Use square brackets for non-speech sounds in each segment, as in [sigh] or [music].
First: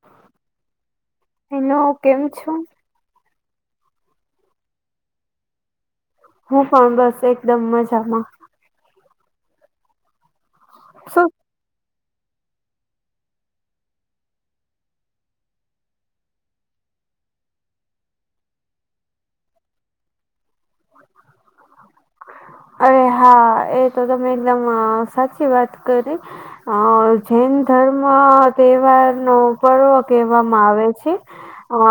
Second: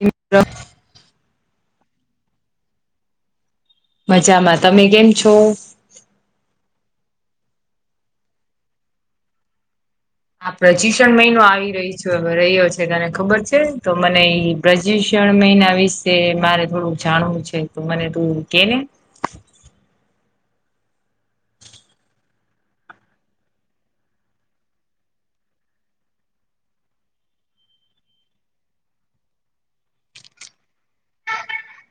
એ. એનો કેમ છું. મજામાં તમે કેમ છો? હું પણ બસ એકદમ મજામાં. આ પ્રજીકષણ શું મહિનો આવી રહી છે. રહ્યો છે તને ખબર છે તો મને એ પ્રજૂષણ મહિના વિશે મારે થોડું જાણવું છે. મને તું કેને [inaudible] [inaudible] અરે હા એ તો તમે એકદમ સાચી વાત કરી અ જૈન ધર્મ તહેવાર નો પર્વ કહેવામાં આવે છે હ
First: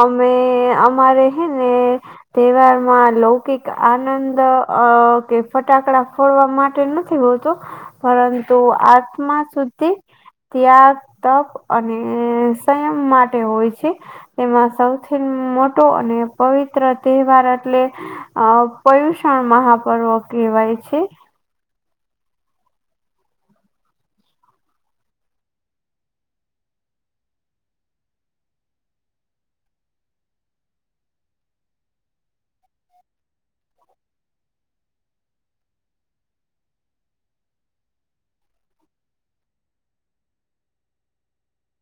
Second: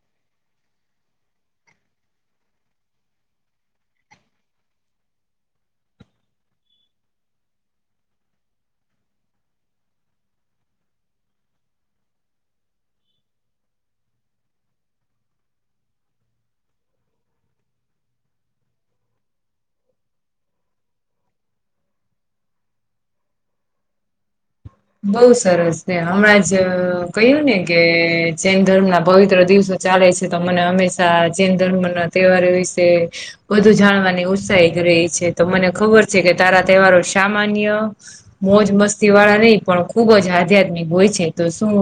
અમે અમારે હે ને તહેવારમાં. કક આનંદ અ કે ફટાકડા ફોડવા માટે નથી બોલતો, પરંતુ આત્મા સુધી ત્યાગ તપ અને સંયમ માટે હોય છે. એમાં સૌથી મોટો અને પવિત્ર તહેવાર એટલે અ પ્યુષણ મહાપર્વ કહેવાય છે. બઉુ સરસ છે હમણાં જ કહ્યું ને કે જૈન ધર્મ ના પવિત્ર દિવસો ચાલે છે તો મને હંમેશા જૈન ધર્મ ના તહેવાર વિશે બધું જાણવાની ઉત્સાહીિત રહી છે તો મને ખબર છે કે તારા તહેવારો સામાન્ય મોજ મસ્તી વાળા નહિ પણ ખુબ જ આધ્યાત્મિક હોય છે તો શું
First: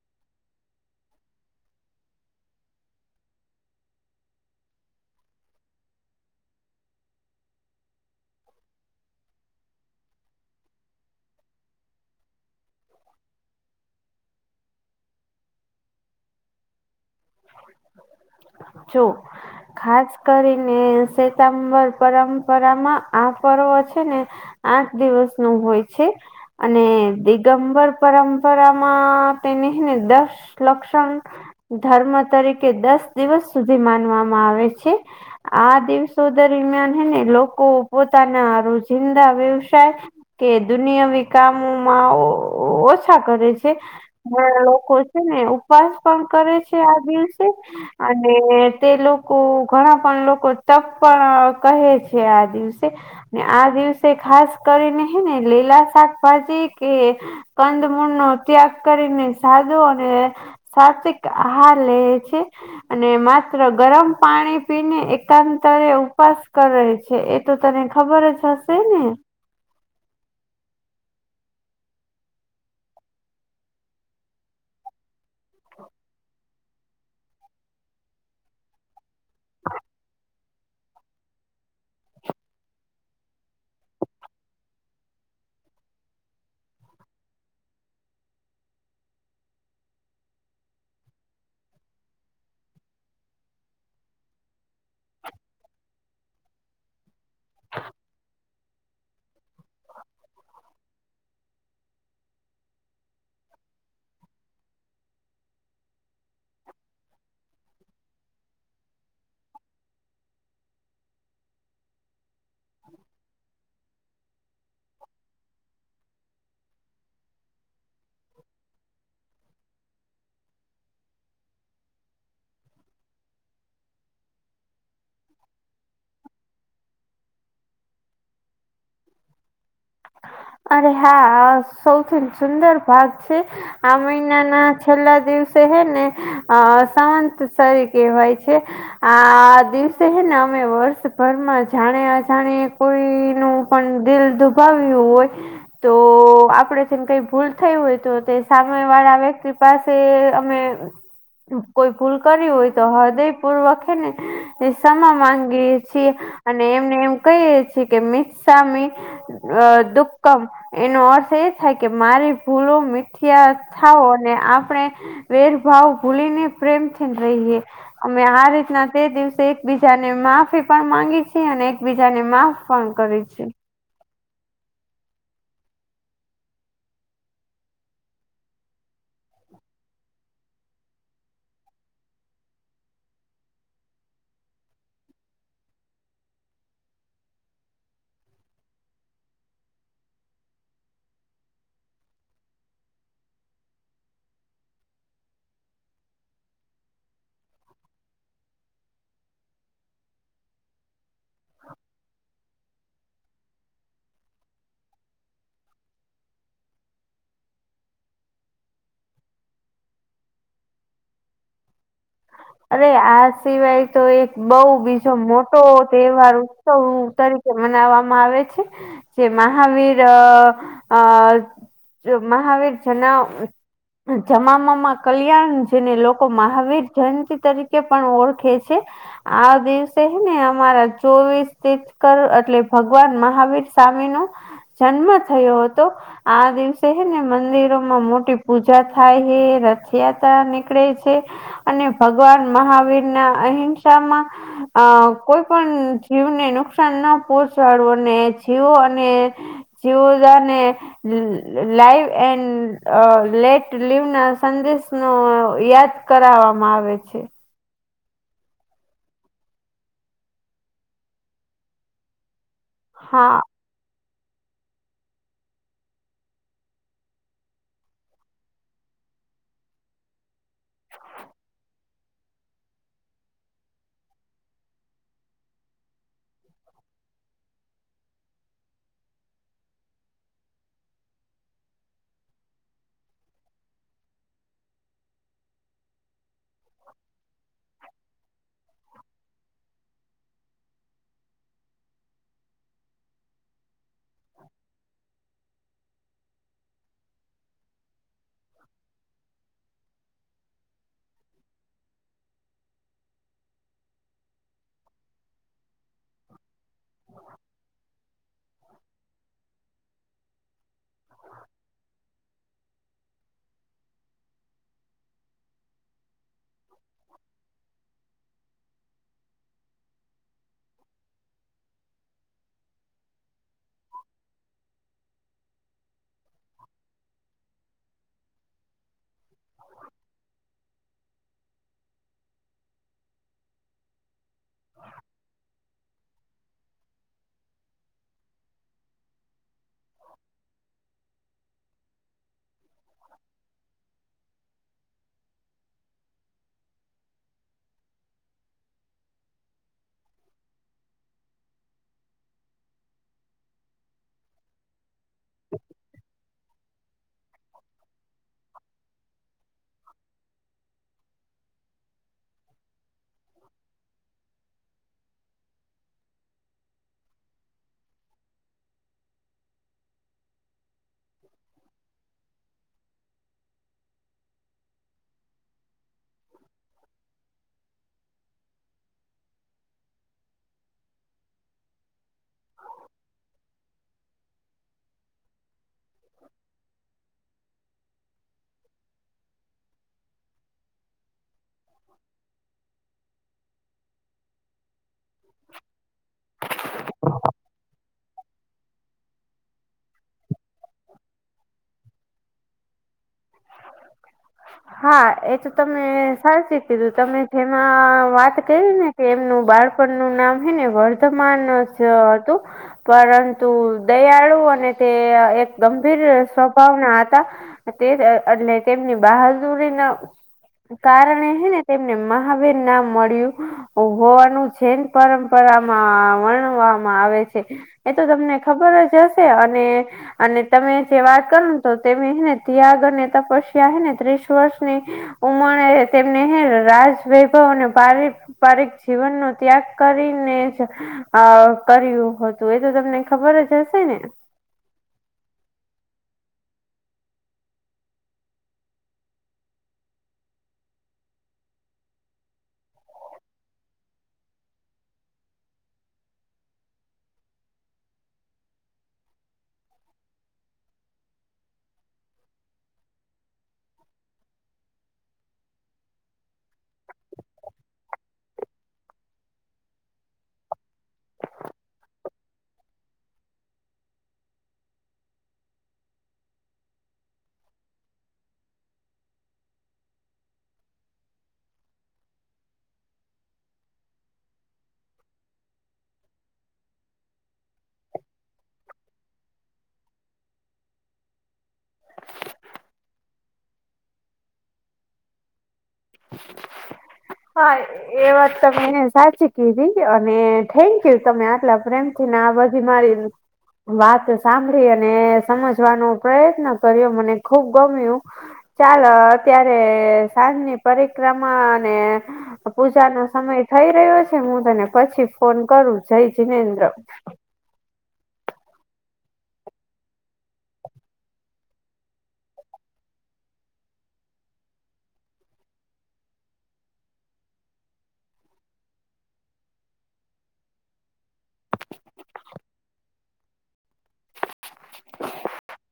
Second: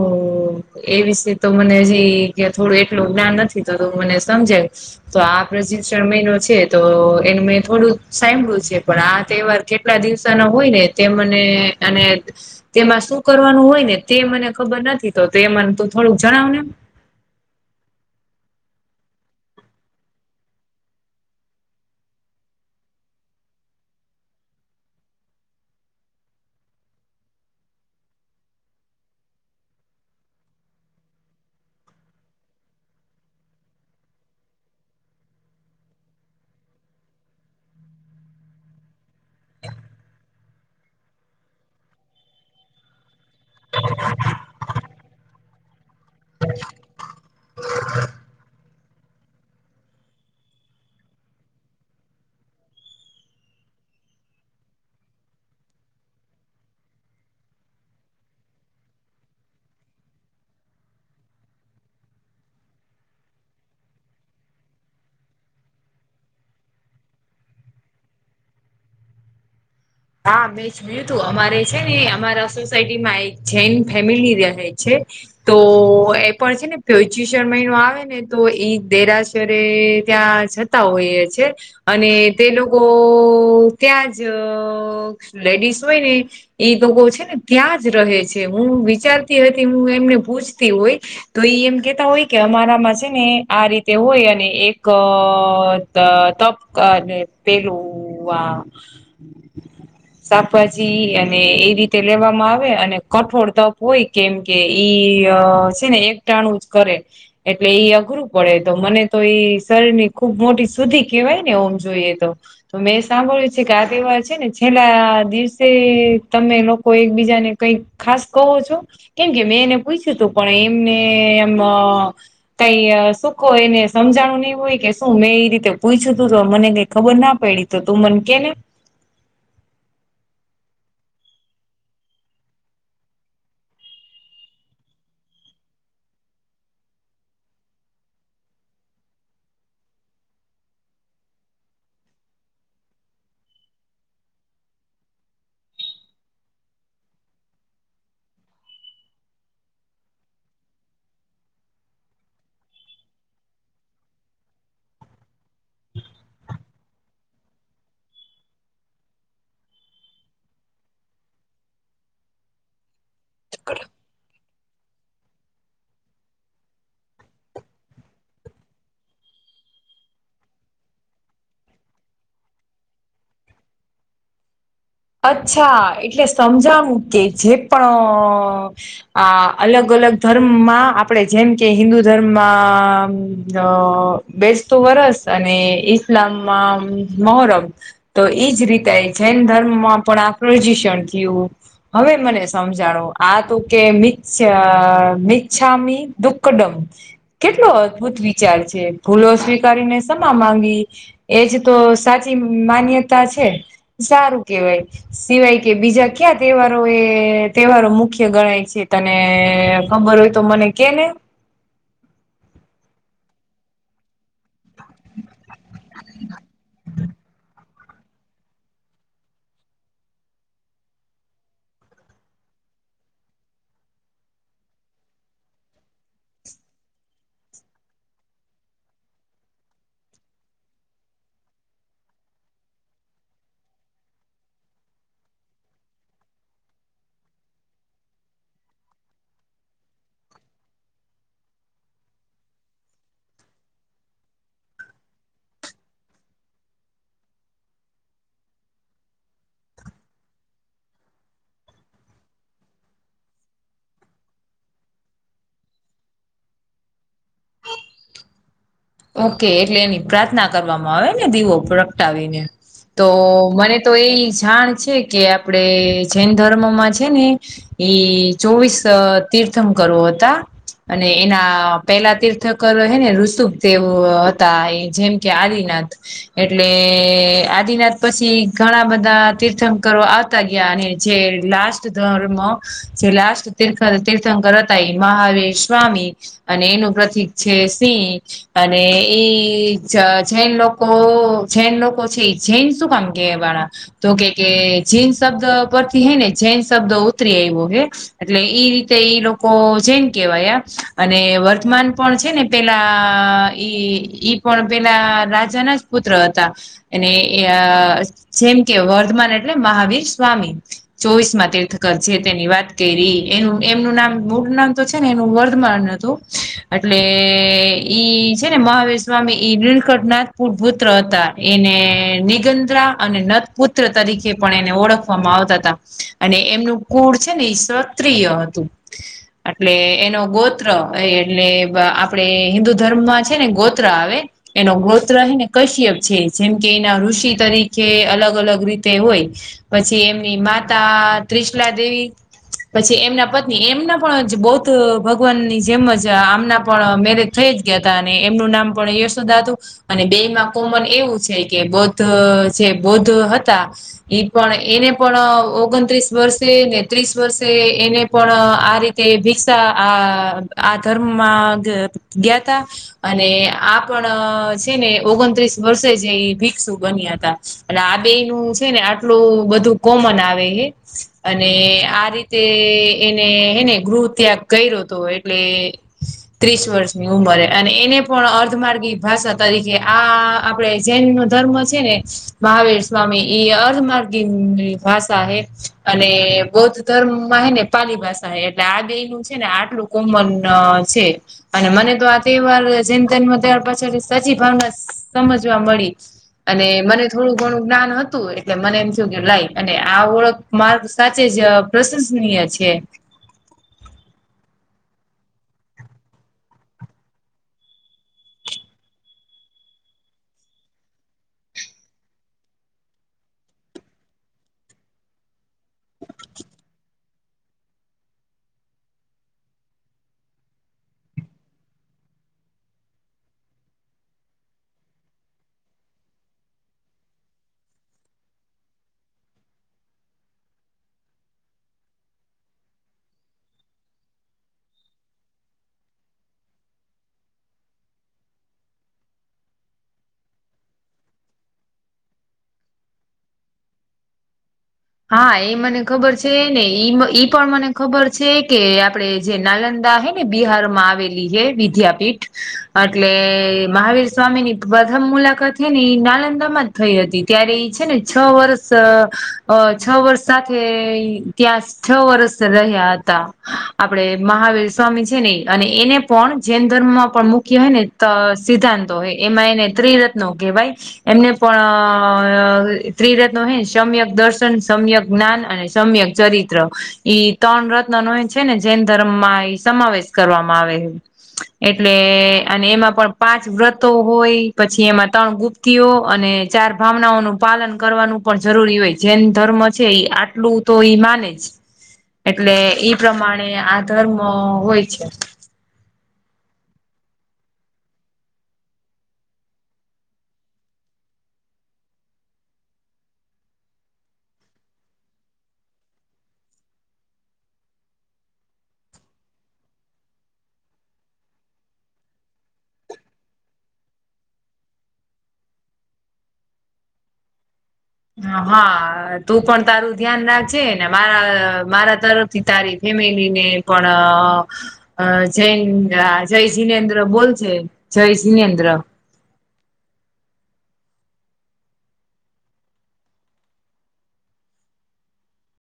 એ વિશે તો મને હજી થોડું એટલું જ્ઞાન નથી તો મને સમજાય તો આ પ્રજિક્ષણ મહિનો છે તો એનું મેં થોડું સાંભળ્યું છે પણ આ તહેવાર કેટ આપલા દિવસા ના હોય ને તે મને અને તેમાં શું કરવાનું હોય ને તે મને ખબર નથી તો એ મને તું થોડુંક જણાવનેમ જોું ખાસ કરીને શેતાંબર પરંપરામાં આ પર્વ છે ને આઠ દિવસ નું હોય છે અને દિગમબર પરંપરામાં તેને છે ને દસ લક્ષણ ધર્મ તરીકે દસ દિવસ સુધી માનવામાં આવે છે આ દિવસો દરમિયાન હે ને લોકો પોતાના રોજિંદા વ્યવસાય કે દુનિયા વ કામોમાં ઓછા કરે છે હા લોકો છે ને ઉપવાસ પણ કરે છે આ દિવસ અને તે લોકો ઘણા પણ લોકો તપ પણ કહે છે છે આ દિવસે આ દિવસે ખાસ કરીને હે ને લીલા શાકભાજી કે કંદમૂળ નો ત્યાગ કરીને સાધુ અને સાત્િક આહ લ [inaudible] અને માત્ર ગરમ પાણી પીને એકાંતરે ઉપવાસ કરે છે તું તને ખબર છ હશે ને હા મે તું અમારે છે ને અમારા સોસાયટી માં એક જૈન ફેમિલી રહે છે તો એ પણ છે ને પચીસર મહિનો આવે ને તો ઈ દેરાશરે ત્યાં હોઈએ છે અને તે લોકો ત્યાં જ લેડીસ હોય ને એ લોકો છે ને ત્યાં જ રહે છે હું વિચારતી હતી હું એમને પૂછતી હોય તો એ એમ કેતા હોય કે અમારામાં છે ને આ રીતે હોય અને એક અ તપક અને પેલું વા [inaudible] શાકભાજી અને એ રીતે લેવામાં આવે અને કઠોળ તપ હોય કેમ કે ઈ છે ને એક ટાણું જ કરે એટલે અઘરું પડે તો મને તો એઈ શરની ખુબ મોટી સુદ્ધી કેહેવાય ને ઓમ જોઈએ તો તો મેં સાંભળ્યું છે કે આ તેવા છે ને છેલ્લા દિવસે તમે લોકો એકબીજાને કઈ ખાસ કહો છો કેમ કે મેં એને પૂછ્યું હતું પણ એમને એમ કઈ સુખ એને સમજાણું નહી હોય કે શું મેં એઈ રીતે પૂછ્યું તું તો મને કઈ ખબર ના પડી તો તું મનકે ને અરે હા સૌથી સુંદર ભાગ છે આ મહિના ના છેલ્લા દિવસે હે ને અ સાવંતસરી કહેવાય છે આ દિવસે હે ને અમે વર્ષભરમાં જાણે અજાણે કોઈ ન પણ દિલ દુબાવ્યું હોય તો તો આપડે ને કઈ ભૂલ થય હોય તો તે સાય વાળા વ્યક્તિ પાસે અમે કોઈ ભૂલ કરી હોય તો હો દે પૂર્વાખે ને કષમા માંગીએે છીએ અને એમને એમ કહીએ છીએ કે મિતસામી અ દુક્કમ એનો અર્થ એ થાય કે મારી ભૂલો મિત થઓ અને આપણે વેરભાવ ભૂલી ને પ્રેમથી રહીએ અમે આ રીતના તે દિવસે એકબીજાને માફી પણ માંગી છીએ અને એકબીજા ને મા ફોન કરી છે અચ્છા એટલે સમજણું કે જે પણ આ અલગ અલગ ધર્મમાં આપણેે જેમ કે હિન્દુ ધર્મમાં અ બેસતો વરસ અને ઈસ્લામમાં મહોરમ તો એજ રીતે જૈન ધર્મમાં પણ આકજીષણ થયું હવે મને સમજાડો આ તું કે મ મિચ્છામી દુકડમ કેટલો અદભુત વિચાર છે ભૂલો સ્વીકારીને સમા માંગી એજ તો સાચી માન્યતા છે સારું કેહેવાય સિવાય કે બીજા ક્યા તહેવારો એ તહેવારો મુખ્ય ગણાય છે તને અબર હોય તો મને કે ને અરે આ સિવાય તો એક બઉ બીજો મોટો તહેવાર ઉત્સવ તરીકે મનાવવામાં આવે છે જે મહાવીર આ મહાવીર જના જમામાં કલ્યાણ જેને લોકો મહાવીર જન તરીકે પણ ઓળખે છે આ દિવસેને હેને અમારા ચોવીસ કર એટલે ભગવાન મહાવીર સ્વામી નો જન્મ થયો હતો. આ દિવસે હે ને મંદિરોમાં મોટી પૂજા થાય હ રથયાત્રા નીકળે છે. અને ભગવાન મહાવીર ના અહિંસામાં અ કોઈ પણ જીવને નુકસાન ના પહોચાડવું અને જીવો અને જીવજ ને લાઈવ એન્ડ લેટ લિવ ના સંદેશ નો યાદ કરાવવામાં આવે છે ઓકે એટલે એની પ્રાર્થના કરવામાં આવે ને દીવો પ્રગટાવીને તો હા મને તો એ જાણ છે કે આપણેે જૈન ધર્મમાં છે ને એઈ ચોવીસ તીર્થમ કરવો હતા અને એના પેલા તીર્થક હે ને ઋતુમ તેઓ હતા એ જેમ કે આદિનાથ એટલે આદિનાથ પછી ઘણા બધા તીર્થંકરો તા ગયા અને જે લાસ્ટ ધર્મ જે લાસ્ટ તીર્થ તીર્થંકર હતાય મહાવીર સ્વામી અને એનું પ્રતિક છે સિંહ. અને ઈ જૈન લોકો જૈન લોકો છે એ જૈન શું કામ કે વાળા તો કે કે જિન શબ્દ પરથી હે ને જૈન શબ્દ ઉતરી આવ્યો હે. એટલે ઈ રીતે ઈ લોકો જૈન કેવાયા અને વર્તમાન પણ છે ને પેલા ઈ પણ પેલા રાજા ના જ પુત્ર હતા. અને જેમ કે વર્ધમાન એટલે મહાવીર સ્વામી ચોવીસ માં તીર્થકર છે તેની વાત કરી એનું એમનું નામ મૂળ નામ તો છે ને એનું વર્ધમાન હતું. એટલે ઈ છે ને મહાવીર સ્વામી લકંઠનાથ પુરપુત્ર હતા એને નિગંધ્રા અને પુત્ર તરીકે પણ એને ઓળખવામાં આવતા હતા અને એમનું કુળ છે ને એ ક્ષત્રિય હતું. [inaudible] એટલે એનો ગોત્ર એ એટલે આપડે હિન્દુ ધર્મમાં છે ને ગોત્ર આવે. એનો ગોત્રને કશ્યપ છે જેમ કે એના ઋષિ તરીકે અલગ અલગ રીતે હોય પછી એમની માતા ત્રિશલા દેવી પછી એમના પત્ની એમના પણ બૌદ્ધ ભગવાનની જેમ જ આમના પણ મેરેજ થઈ જ ગયા હતા અને એમનું નામ પણ યશોદાતું અને બે માં કોમન એવું છે કે બૌદ્ધ જે બૌદ્ધ હતા પણ એને પણ ઓગણત્રીસ વર્ષે ને ત્રીસ વર્ષે એને પણ આ રીતે ભિક્ષા આ આ ધર્મમાં ગયાતા અને આ પણ છે ને ઓગણત્રીસ વર્ષે જે એ ભિક્ષુ બન્યા હતા. અને આ બે નું છે ને આટલું બધું કોમન આવે હે અને આ રીતે એને હેને ગૃહ ત્યાગ કર્યો હતો એટલે ત્રીસ વર્ષની ઉંમરે. અને એને પણ અર્ધમાર્ગી ભાષા તરીકે આ આપડે જૈન ન ધર્મ છે ને મહાવીર સ્વામી અર્ધમાર્ગી ભાષા હે અને બૌદ્ધ ધર્મમા હે ને પાલી ભાષા હે એટલે આ બે નું છે ને આટલું કોમન છે અને મને તો આ તહેવાર ચિંતન નો તહેવાર પછી સચી ભાવના સમજવા મળી અને મને થોડુંક થોડુંક જ્ઞાન હતું એટલે મને એમ થયું કે લાઈ અને આ ઓળખ માર્ગ સાચે જ પ્રશંસનીય છે. [inaudible] હા એ તો તમે સાચી કીધું તમે જેમાં વાત કરી ને તેમનું બાળપણનું નામ હે ને વર્તમાન જ હતું. પરંતુ દયાળુ અને તે એક ગંભીર સ્વભાવના હતા તે એટલે તેમની બહાદુરીના કારણે હે ને તેમને મહાવીર નામ મળ્યું. હોવાનું જૈન પરંપરામાં વર્ણવામાં આવે છે. એ તો તમને ખબર જ હશે અને અને તમે જે વાત કરો ને તો તેમે હે ને ત્યાગ અને તપસ્યા એને ત્રીસ વર્ષની ઉમરે તેમને હે ને રાજ લીધો અને ભાવિક પારિક જીવનનો ત્યાગ કરીને જ અ કર્યું હતું એ તો તમને ખબર જ હશે ને. હા એ મને ખબર છે ને ઈ ઈ પણ મને ખબર છે કે આપડે જે નાલંદા હે બિહાર માં આવેલી છે વિદ્યાપીઠ એટલે મહાવીર સ્વામી ની પ્રથમ મુલાકાત છે ને એ નાલંદા માં જ થઈ હતી ત્યારે એ છે ને છ વર્ષ અ છ વર્ષ સાથે ત્યાં છ વર્ષ રહ્યા હતા. આપડે મહાવીર સ્વામી છે ને અને એને પણ જૈન ધર્મમાં પણ મુખ્ય હોય ને ત સિદ્ધાંતો હોય એમાં એને ત્રિરત્નો કહેવાય એમને પણ ત્રિરત્નો હે સમ્ય દર્શ સમ્યક જ્ઞાન અને સમ્યક ચરિત્ર ઈ ત્રણ રત્ન નો એ છે ને જૈન ધર્મ માં સમાવેશ કરવામાં આવે હે એટલે અને એમાં પણ પાંચ વ્રતો હોય પછી એમાં ત્રણ ગુપ્ત તિઓ અને ચાર ભાવનાઓનું પાલન કરવાનું પણ જરૂરી હોય છે જેૈન ધર્મ છે ઈ આટલું તો ઈ માને જ એટલે ઈ પ્રમાણે આ ધર્મ હોય છે હા એ વાત તમે એને સાચી કીધી છે અને થેન્ક યુ તમે આટલા પ્રેમ થી ને આ બઘી મારી વાત સાંભળી અને સમજવાનો પ્રયત્ન કર્યો મને ખુબ ગમ્યું ચાલો અત્યારે સાંજની પરિક્રમા અને પૂજા નો સમય થઈ રહ્યો છે હું તને પછી ફોન કરું જય જીનેન્દ્ર હા તું પણ તારું ધ્યાન રાખજે ને મારા મારા તરફ તારી ફેમિલીને પણ અ જય જયસિનેન્દ્ર બોલ છે જય સિનેન્દ્ર